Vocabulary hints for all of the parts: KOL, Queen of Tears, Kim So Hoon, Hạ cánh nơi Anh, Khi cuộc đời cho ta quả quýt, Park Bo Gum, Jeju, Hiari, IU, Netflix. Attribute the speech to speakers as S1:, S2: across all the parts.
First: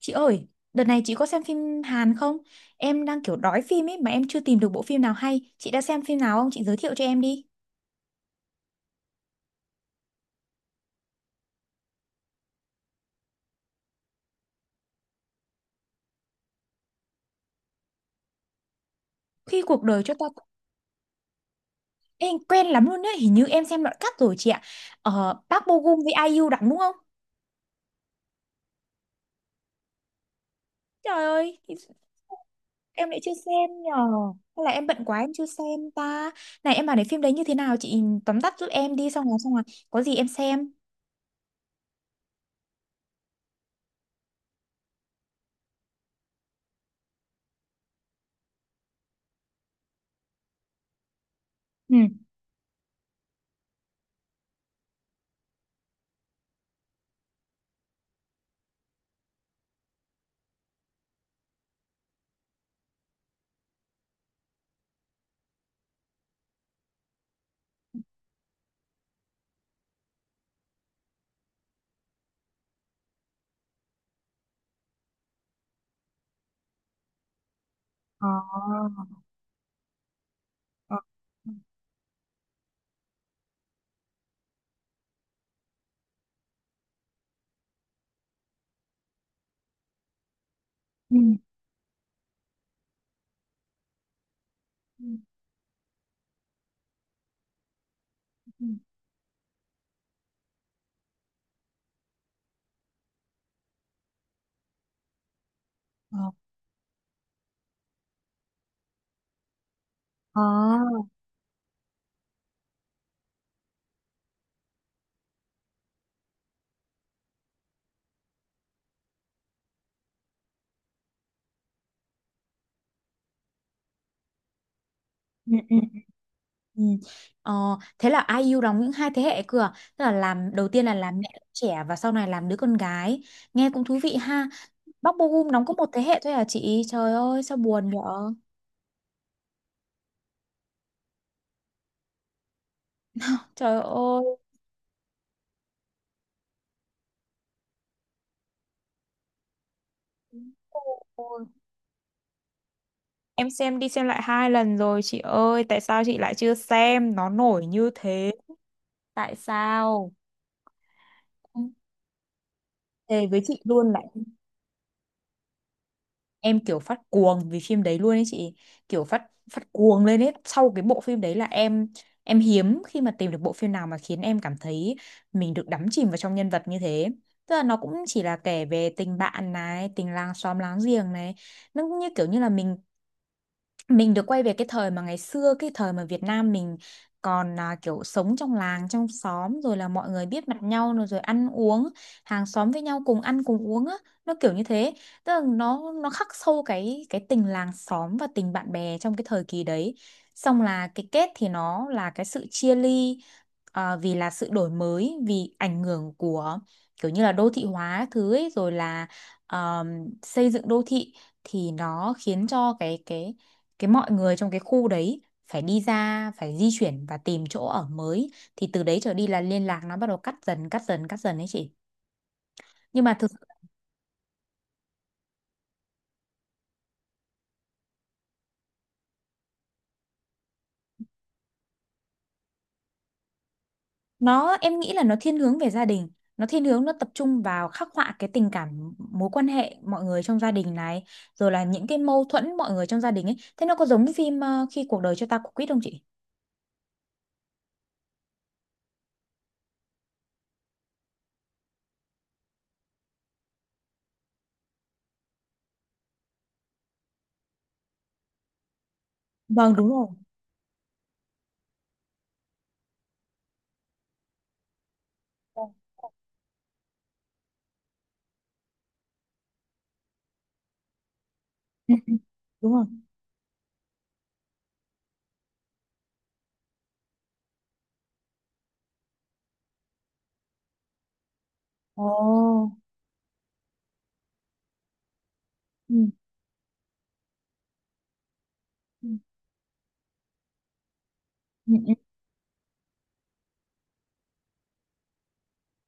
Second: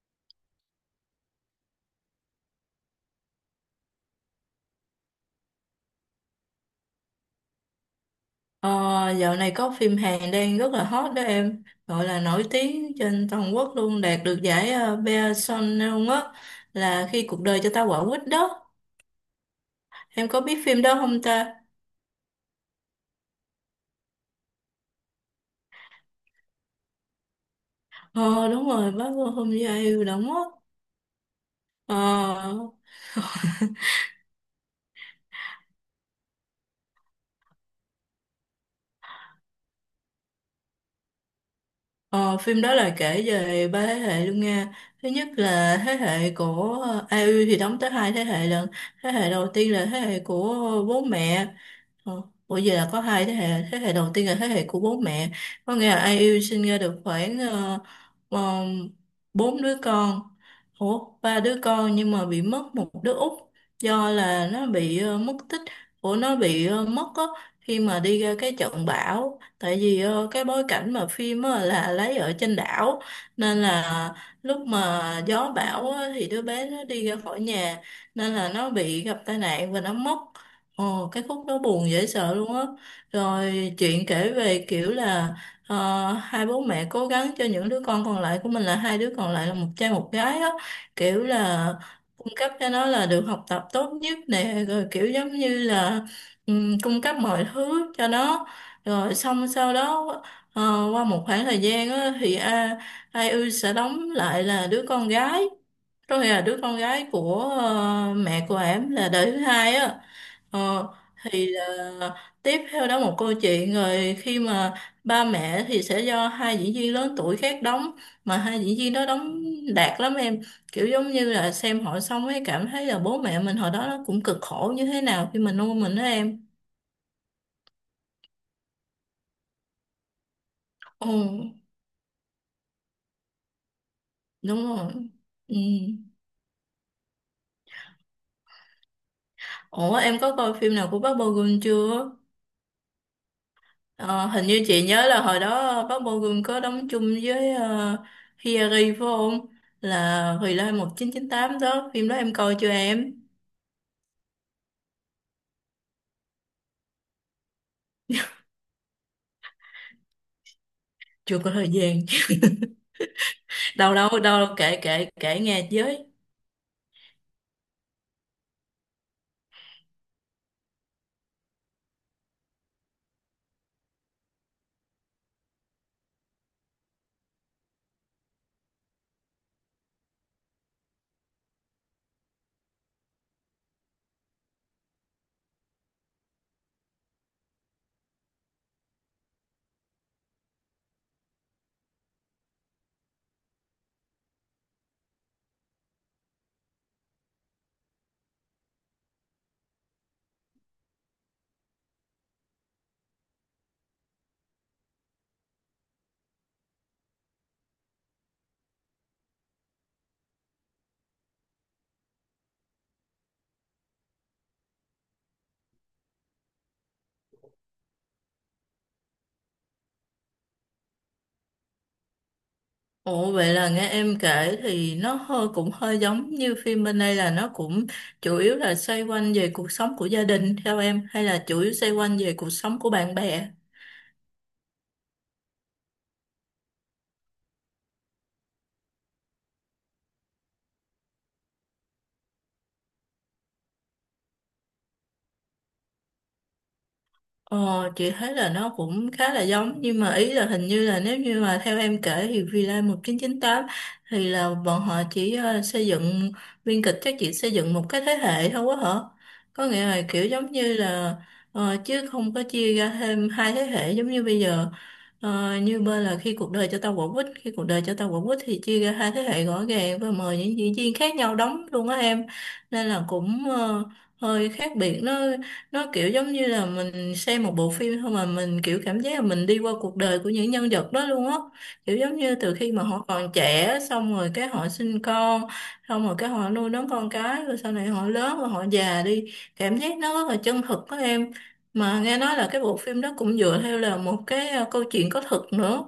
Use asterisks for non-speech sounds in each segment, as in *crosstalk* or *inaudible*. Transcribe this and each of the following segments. S1: Chị ơi, đợt này chị có xem phim Hàn không? Em đang kiểu đói phim ấy mà em chưa tìm được bộ phim nào hay. Chị đã xem phim nào không? Chị giới thiệu cho em đi.
S2: Ờ, dạo này có phim Hàn đang rất là hot đó em, gọi là nổi tiếng trên toàn quốc luôn, đạt được giải Bea Sonneung á, là Khi cuộc đời cho ta quả quýt đó.
S1: Khi cuộc đời cho ta...
S2: Em có biết phim đó không ta?
S1: Ê, quen lắm luôn đấy, hình như em xem đoạn cắt rồi chị ạ. Ờ, Park Bo Gum với IU đóng đúng không?
S2: Ờ, đúng rồi, bác Vô Hôm Gia Yêu đóng á.
S1: Trời ơi, thì
S2: ờ,
S1: em lại chưa xem nhờ. Hay là em bận quá em chưa xem ta. Này em bảo này, phim đấy như thế nào chị tóm tắt giúp em đi, xong rồi có gì em xem.
S2: ờ, phim đó là kể về ba thế hệ luôn nha. Thứ nhất là thế hệ của u thì đóng tới hai thế hệ lần. Thế hệ đầu tiên là thế hệ của bố mẹ.
S1: Ừ.
S2: Ờ, bởi vì là có hai thế hệ đầu tiên là thế hệ của bố mẹ, có nghĩa là Ai Yêu sinh ra được khoảng ờ, bốn đứa con, ủa ba đứa con, nhưng mà bị mất một đứa út do là nó bị mất tích, của nó bị mất á khi mà đi ra cái trận bão. Tại vì cái bối cảnh mà phim á là lấy ở trên đảo, nên là lúc mà gió bão á thì đứa bé nó đi ra khỏi nhà,
S1: Ờ.
S2: nên là nó bị gặp tai nạn và nó mất.
S1: Ờ.
S2: Ồ, cái khúc đó buồn dễ sợ luôn á. Rồi chuyện kể về kiểu là hai bố mẹ cố gắng cho những đứa con còn lại của mình, là hai đứa còn lại là một trai một gái á,
S1: Ừ.
S2: kiểu là cung cấp cho nó là được học tập tốt nhất nè, rồi
S1: Ừ.
S2: kiểu giống như là cung cấp mọi thứ cho nó.
S1: Ừ.
S2: Rồi xong sau đó ờ, qua một khoảng thời gian á thì Ai Ư sẽ đóng lại là đứa con gái,
S1: Ờ.
S2: rồi là đứa con gái của mẹ của em là đời thứ hai á.
S1: Ờ.
S2: Ờ, thì là tiếp theo đó một câu chuyện rồi khi mà ba mẹ thì sẽ do hai diễn viên lớn tuổi khác đóng, mà hai diễn viên đó đóng đạt lắm em, kiểu giống như là xem họ xong ấy cảm thấy là bố mẹ mình hồi đó nó cũng cực khổ như thế nào khi mà
S1: Ừ.
S2: nuôi
S1: Ừ.
S2: mình đó em.
S1: Ừ. Ờ, thế là ai IU đóng những hai thế hệ cơ à? Tức là làm đầu tiên là làm mẹ đứa
S2: Ừ,
S1: trẻ, và sau này làm đứa con gái. Nghe cũng thú vị ha.
S2: đúng rồi.
S1: Bắc Bo
S2: Ừ.
S1: đóng có một thế hệ thôi à chị? Trời ơi sao buồn vậy?
S2: Ủa em có coi phim nào của Park Bo Gum chưa?
S1: Trời ơi.
S2: Ờ, hình như chị nhớ là hồi đó bác Bo Gum có đóng chung với Hiari phải không? Là Hồi Lai một chín chín
S1: Ôi,
S2: tám đó, phim đó em coi chưa em?
S1: em xem đi xem lại hai lần rồi chị ơi, tại sao chị lại chưa xem? Nó nổi như thế. Tại sao?
S2: Chưa có thời gian.
S1: Thề với chị
S2: *laughs*
S1: luôn,
S2: Đâu
S1: lại
S2: đâu đâu, kể kể kể nghe với.
S1: em kiểu phát cuồng vì phim đấy luôn ấy chị, kiểu phát, phát cuồng lên ấy. Sau cái bộ phim đấy là em hiếm khi mà tìm được bộ phim nào mà khiến em cảm thấy mình được đắm chìm vào trong nhân vật như thế. Tức là nó cũng chỉ là kể về tình bạn này, tình làng xóm láng giềng này, nó cũng như kiểu như là mình được quay về cái thời mà ngày xưa, cái thời mà Việt Nam mình còn à, kiểu sống trong làng trong xóm, rồi là mọi người biết mặt nhau, rồi rồi ăn uống hàng xóm với nhau, cùng ăn cùng uống á, nó kiểu như thế. Tức là nó khắc sâu cái tình làng xóm và tình bạn bè trong cái thời kỳ đấy. Xong là cái kết thì nó là cái sự chia ly, à, vì là sự đổi mới, vì ảnh hưởng của kiểu như là đô thị hóa thứ ấy, rồi là ờm, xây dựng đô thị, thì nó khiến cho cái mọi người trong cái khu đấy phải đi ra, phải di chuyển và tìm chỗ ở mới, thì từ đấy trở đi là liên lạc nó bắt đầu cắt dần cắt dần cắt dần đấy chị. Nhưng mà thực,
S2: Ồ, vậy là nghe em kể thì nó hơi cũng hơi giống như phim bên đây, là nó cũng chủ yếu là xoay quanh về cuộc sống của gia đình theo em, hay là chủ yếu xoay quanh về cuộc sống của bạn bè?
S1: nó em nghĩ là nó thiên hướng về gia đình, nó thiên hướng nó tập trung vào khắc họa cái tình cảm mối quan hệ mọi người trong gia đình này, rồi là những cái mâu thuẫn mọi người trong gia đình ấy. Thế nó có giống phim khi cuộc đời cho ta quả quýt không chị?
S2: Ờ, chị thấy là nó cũng khá là giống, nhưng mà ý là hình như là nếu như mà theo em kể thì Villa 1998 thì là bọn họ chỉ xây dựng biên kịch, chắc chỉ xây dựng một cái thế hệ thôi quá hả? Có
S1: Vâng
S2: nghĩa
S1: đúng
S2: là
S1: rồi.
S2: kiểu giống như là chứ không có chia ra thêm hai thế hệ giống như bây giờ. Ờ, như bên là Khi cuộc đời cho tao quả quýt, khi cuộc đời cho tao quả quýt thì chia ra hai thế hệ rõ ràng và mời những diễn viên khác nhau đóng
S1: *laughs*
S2: luôn á
S1: Vâng. Ừ, ừ,
S2: em.
S1: đúng rồi.
S2: Nên là cũng hơi khác biệt. Nó kiểu giống như là mình xem một bộ phim thôi mà mình kiểu cảm giác là mình đi qua cuộc đời của những nhân vật đó luôn á. Kiểu
S1: Ồ.
S2: giống như từ khi mà họ còn trẻ xong rồi cái họ sinh con, xong
S1: Ừ.
S2: rồi cái họ nuôi nấng con cái rồi sau này họ lớn rồi họ già
S1: Ừ.
S2: đi. Cảm giác nó rất là chân thực đó em.
S1: Ừ.
S2: Mà nghe nói là cái bộ phim đó cũng dựa theo là một cái câu chuyện có thật nữa.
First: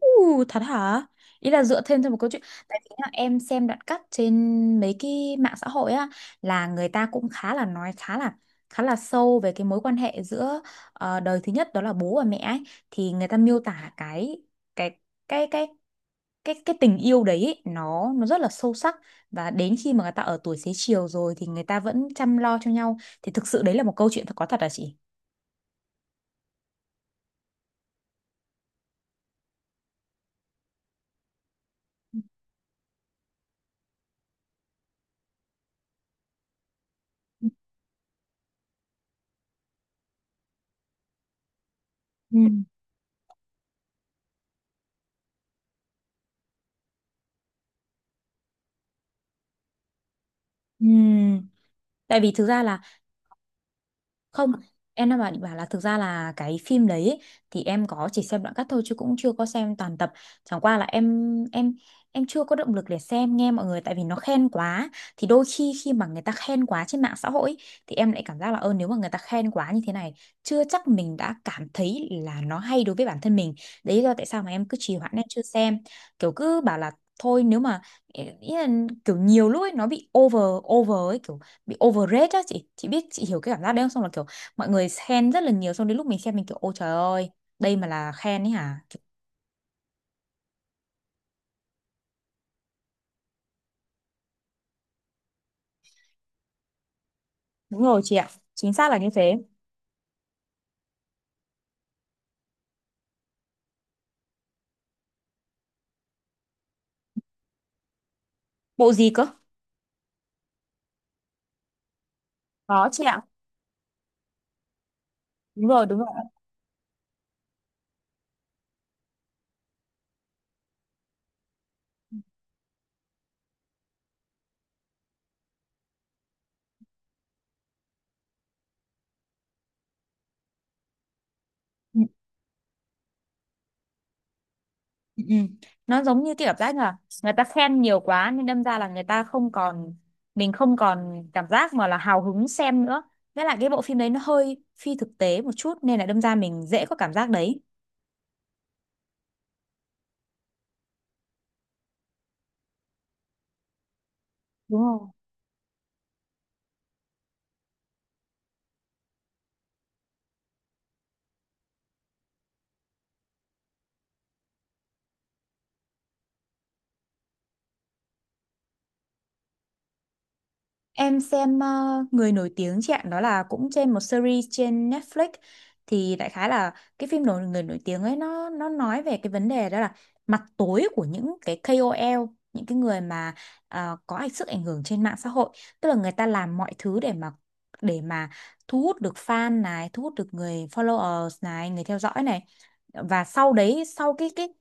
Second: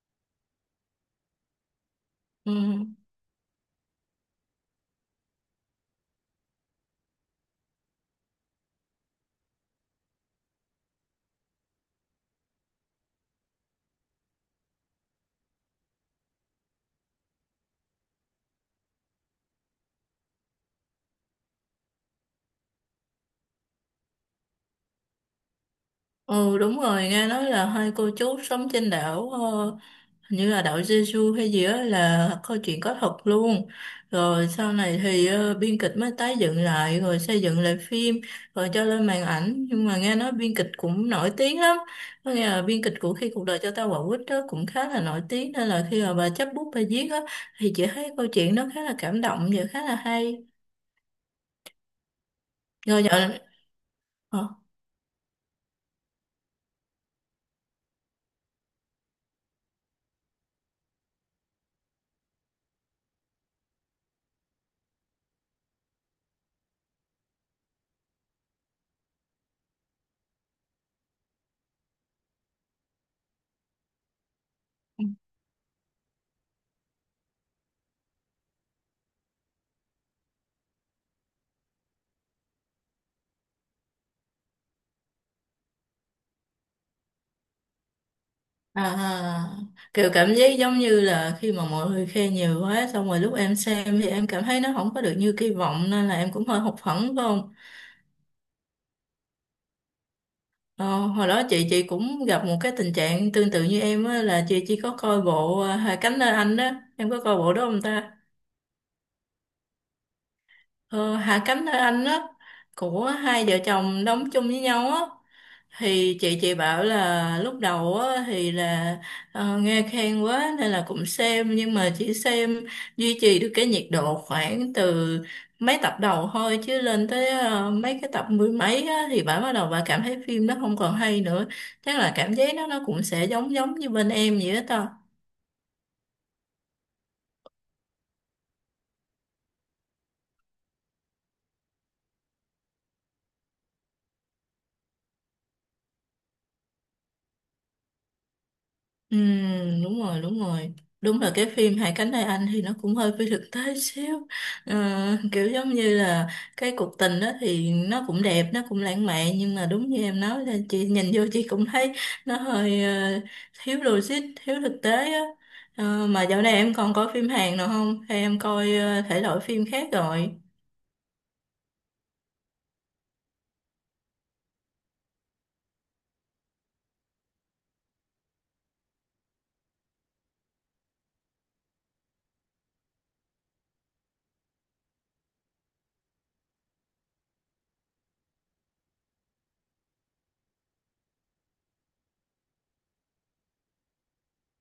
S1: Ừ, thật hả? Ý là dựa thêm cho một câu chuyện.
S2: Ừ.
S1: Tại vì nhá, em xem đoạn cắt trên mấy cái mạng xã hội á, là người ta cũng khá là nói khá là, khá là sâu về cái mối quan hệ giữa đời thứ nhất, đó là bố và mẹ ấy, thì người ta miêu tả cái cái cái tình yêu đấy ấy, nó rất là sâu sắc, và đến khi mà người ta ở tuổi xế chiều rồi thì người ta vẫn chăm lo cho nhau. Thì thực sự đấy là một câu chuyện thật, có thật hả chị?
S2: Ừ, đúng rồi, nghe nói là hai cô chú sống trên đảo hình như là đảo Jeju hay gì đó, là câu chuyện có thật luôn. Rồi sau này thì biên kịch mới tái dựng lại rồi xây dựng lại phim, rồi cho lên màn ảnh, nhưng mà nghe nói biên kịch cũng nổi tiếng lắm. Có
S1: Ừ.
S2: nghĩa là biên kịch của Khi cuộc đời cho ta quả quýt đó cũng khá là nổi tiếng, nên là khi mà bà chấp bút bà viết á thì chị thấy câu chuyện nó khá là cảm động và khá là hay.
S1: Ừ. Tại vì thực ra là,
S2: Rồi nhận.
S1: không, em đang bảo, định bảo là thực ra là cái phim đấy ấy, thì em có chỉ xem đoạn cắt thôi chứ cũng chưa có xem toàn tập. Chẳng qua là em em chưa có động lực để xem, nghe mọi người tại vì nó khen quá. Thì đôi khi khi mà người ta khen quá trên mạng xã hội ấy, thì em lại cảm giác là ơ nếu mà người ta khen quá như thế này, chưa chắc mình đã cảm thấy là nó hay đối với bản thân mình. Đấy là tại sao mà em cứ trì hoãn em chưa xem. Kiểu cứ bảo là thôi, nếu mà, ý là kiểu nhiều lúc ấy nó bị over, over ấy, kiểu bị overrate á chị biết chị hiểu cái cảm giác đấy không, xong là kiểu mọi người khen rất là nhiều, xong đến lúc mình xem mình kiểu ôi trời ơi, đây mà là khen ấy hả?
S2: À, kiểu cảm giác giống như là khi mà mọi người khen nhiều quá xong rồi lúc em xem thì em cảm thấy nó không có được như kỳ vọng, nên là em cũng hơi hụt hẫng phải không?
S1: Đúng rồi chị ạ, chính xác là như thế.
S2: Ờ, hồi đó chị cũng gặp một cái tình trạng tương tự như em á, là chị chỉ có coi bộ Hạ cánh nơi Anh đó, em có coi bộ đó không ta?
S1: Bộ gì cơ?
S2: Ờ, Hạ cánh nơi Anh đó,
S1: Có chị
S2: của
S1: ạ,
S2: hai vợ chồng đóng chung với nhau á.
S1: đúng rồi, đúng rồi.
S2: Thì chị bảo là lúc đầu á thì là nghe khen quá nên là cũng xem, nhưng mà chỉ xem duy trì được cái nhiệt độ khoảng từ mấy tập đầu thôi, chứ lên tới mấy cái tập mười mấy á thì bà bắt đầu bà cảm thấy phim nó không còn hay nữa. Chắc
S1: Ừ,
S2: là cảm giác nó cũng sẽ giống giống như bên em vậy đó.
S1: ừ, ừ. Nó giống như cái cảm giác là người ta khen nhiều quá nên đâm ra là người ta không còn, mình không còn cảm giác mà là hào hứng xem nữa. Với lại cái bộ phim đấy nó hơi phi thực tế một chút nên là đâm ra mình dễ có cảm giác đấy.
S2: Ừ, đúng rồi đúng rồi. Đúng là cái phim Hai cánh tay anh thì nó cũng hơi phi thực tế xíu.
S1: Đúng rồi.
S2: Ờ, kiểu giống như là cái cuộc tình đó thì nó cũng đẹp nó cũng lãng mạn, nhưng mà đúng như em nói là chị nhìn vô chị cũng thấy nó hơi thiếu logic, thiếu thực tế á. Ờ, mà dạo này em còn coi phim Hàn nào không, hay em coi thể loại phim khác rồi?
S1: Em xem người nổi tiếng chị ạ, đó là cũng trên một series trên Netflix. Thì đại khái là cái phim nổi, người nổi tiếng ấy, nó nói về cái vấn đề đó là mặt tối của những cái ca o KOL, những cái người mà có ảnh, sức ảnh hưởng trên mạng xã hội, tức là người ta làm mọi thứ để mà, để mà thu hút được fan này, thu hút được người followers này, người theo dõi này. Và sau đấy sau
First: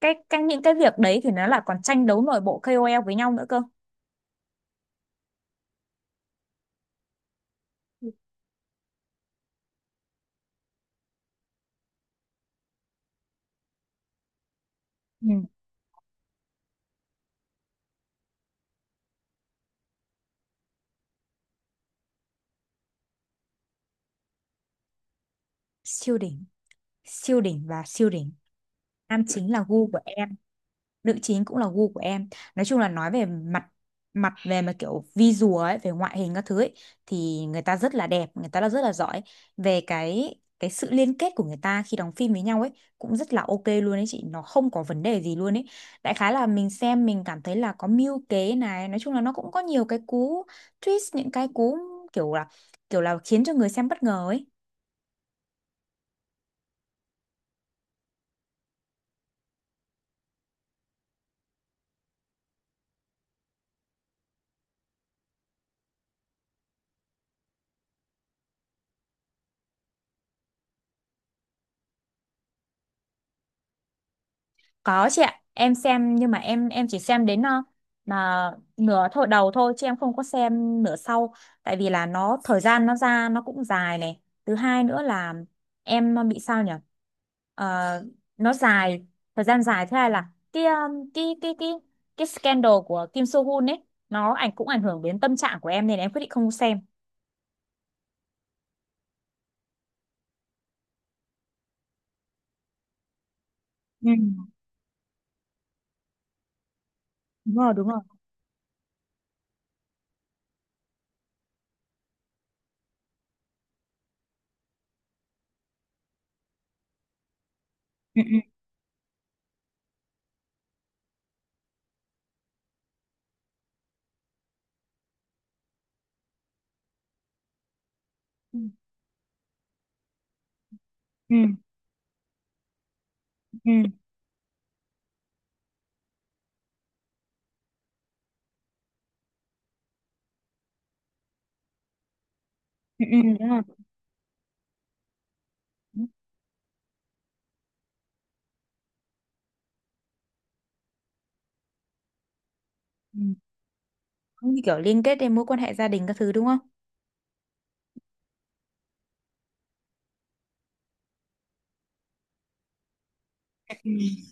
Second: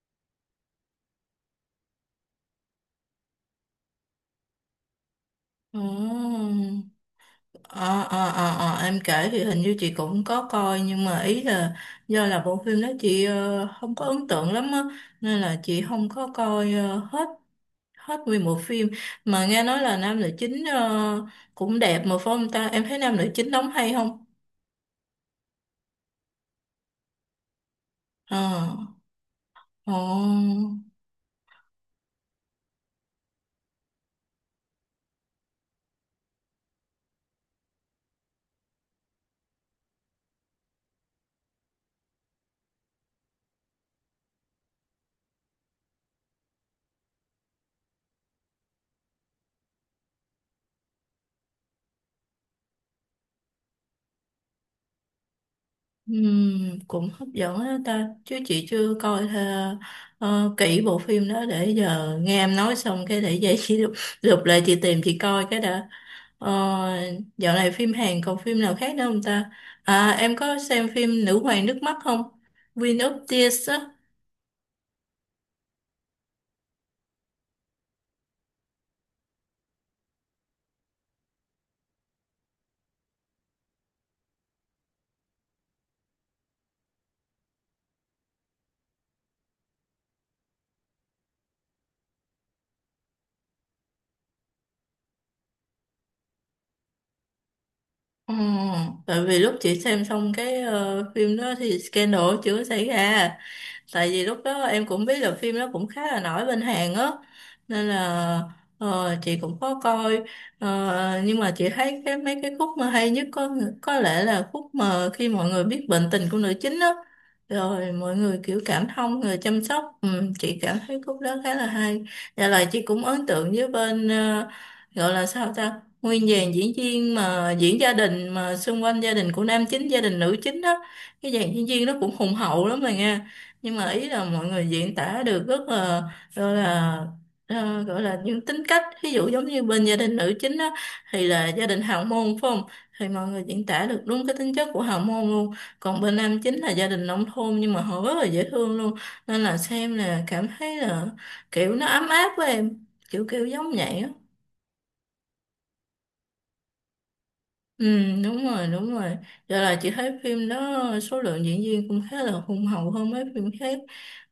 S1: cái những cái việc đấy thì nó là còn tranh đấu nội bộ ca o KOL với nhau nữa cơ.
S2: Ồ. Em kể thì hình như chị cũng có coi, nhưng mà ý là do là bộ phim đó chị không có ấn tượng lắm á,
S1: Ừ.
S2: nên là chị không có coi hết hết nguyên bộ phim. Mà nghe nói là nam nữ chính cũng đẹp mà phải không ta, em thấy nam nữ chính đóng hay không?
S1: Siêu đỉnh. Siêu đỉnh và siêu đỉnh.
S2: Ờ.
S1: Nam chính là gu của em,
S2: Ồ.
S1: nữ chính cũng là gu của em. Nói chung là nói về mặt, mặt về mà kiểu visual ấy, về ngoại hình các thứ ấy thì người ta rất là đẹp, người ta là rất là giỏi. Về cái sự liên kết của người ta khi đóng phim với nhau ấy cũng rất là ok luôn ấy chị, nó không có vấn đề gì luôn ấy. Đại khái là mình xem mình cảm thấy là có mưu kế này, nói chung là nó cũng có nhiều cái cú twist, những cái cú kiểu là, kiểu là khiến cho người xem bất ngờ ấy.
S2: Cũng hấp dẫn đó ta, chứ chị chưa coi kỹ bộ phim đó. Để giờ nghe em nói xong cái để vậy chị *laughs* lục lại chị tìm chị coi cái đã. Ờ, dạo này phim Hàn còn phim nào khác nữa không ta? À, em có xem phim Nữ hoàng nước mắt không, Queen of Tears á?
S1: Có chị ạ, em xem nhưng mà em chỉ xem đến là nửa thôi, đầu thôi chứ em không có xem nửa sau, tại vì là nó thời gian nó ra nó cũng dài này. Thứ hai nữa là em bị sao nhỉ? Ờ, nó dài, thời gian dài thế này là cái cái cái scandal của Kim So Hoon ấy, nó ảnh, cũng ảnh hưởng đến tâm trạng của em nên em quyết định không xem.
S2: Ờ, tại vì lúc chị xem xong cái phim đó thì scandal chưa có xảy ra, tại
S1: Ừ,
S2: vì lúc đó em cũng biết là phim đó cũng khá là nổi bên Hàn á,
S1: đúng rồi, đúng
S2: nên
S1: rồi.
S2: là chị cũng có coi. Ờ, nhưng mà chị thấy cái mấy cái khúc mà hay nhất có lẽ là khúc mà khi mọi người biết bệnh tình của nữ chính á, rồi mọi
S1: Ừ,
S2: người kiểu cảm thông người chăm sóc. Ừ, chị cảm thấy khúc đó khá là hay và lại chị cũng ấn tượng với bên gọi là sao ta, nguyên dàn diễn viên mà diễn gia đình mà
S1: ừ.
S2: xung quanh gia đình của nam chính, gia đình nữ chính đó, cái
S1: Ừ.
S2: dàn diễn viên nó cũng hùng hậu lắm rồi nha. Nhưng
S1: Ừ,
S2: mà ý là mọi người diễn tả được rất là gọi là gọi là những tính cách, ví dụ giống như bên gia đình nữ chính đó thì là gia đình hào môn phải không,
S1: ừ,
S2: thì
S1: ừ,
S2: mọi
S1: ừ,
S2: người
S1: đúng rồi.
S2: diễn tả được đúng cái tính chất của hào môn luôn. Còn bên nam chính là gia đình nông thôn nhưng mà họ rất là dễ thương luôn, nên là xem là cảm thấy là kiểu nó ấm áp với em,
S1: Ừ.
S2: kiểu kiểu giống vậy á.
S1: Cũng như kiểu liên kết đến mối quan hệ gia đình các thứ đúng không?
S2: Ừ, đúng rồi, đúng rồi. Giờ là chị thấy phim đó số lượng diễn viên cũng khá là hùng hậu hơn mấy phim khác.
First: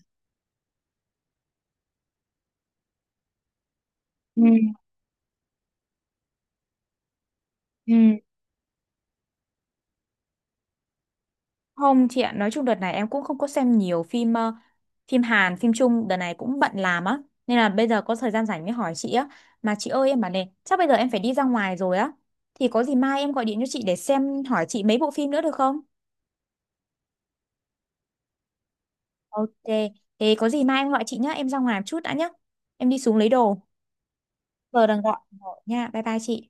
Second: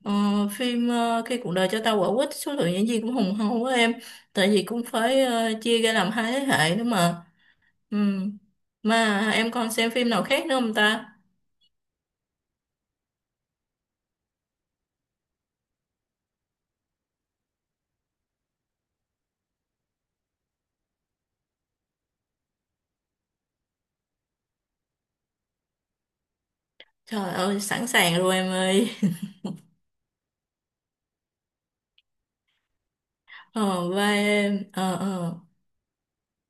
S2: Ờ, phim Khi cuộc đời cho ta quả quýt số lượng diễn viên cũng hùng hậu quá em.
S1: Ừ,
S2: Tại vì cũng phải chia ra làm hai thế hệ nữa mà. Ừ.
S1: ừ.
S2: Mà em còn xem phim nào khác nữa không ta?
S1: Không chị ạ, nói chung đợt này em cũng không có xem nhiều phim phim Hàn, phim Trung, đợt này cũng bận làm á. Nên là bây giờ có thời gian rảnh mới hỏi chị á. Mà chị ơi em bảo này, chắc bây giờ em phải đi ra ngoài rồi á. Thì có gì mai em gọi điện cho chị để xem, hỏi chị mấy bộ phim nữa được không?
S2: Trời ơi, sẵn sàng rồi em ơi. *laughs*
S1: Ok, thế có gì mai em gọi chị nhá, em ra ngoài một chút đã nhá. Em đi xuống lấy đồ.
S2: Ờ, vai em.
S1: Giờ
S2: Ờ,
S1: đang gọi
S2: ờ.
S1: gọi nha, bye bye chị.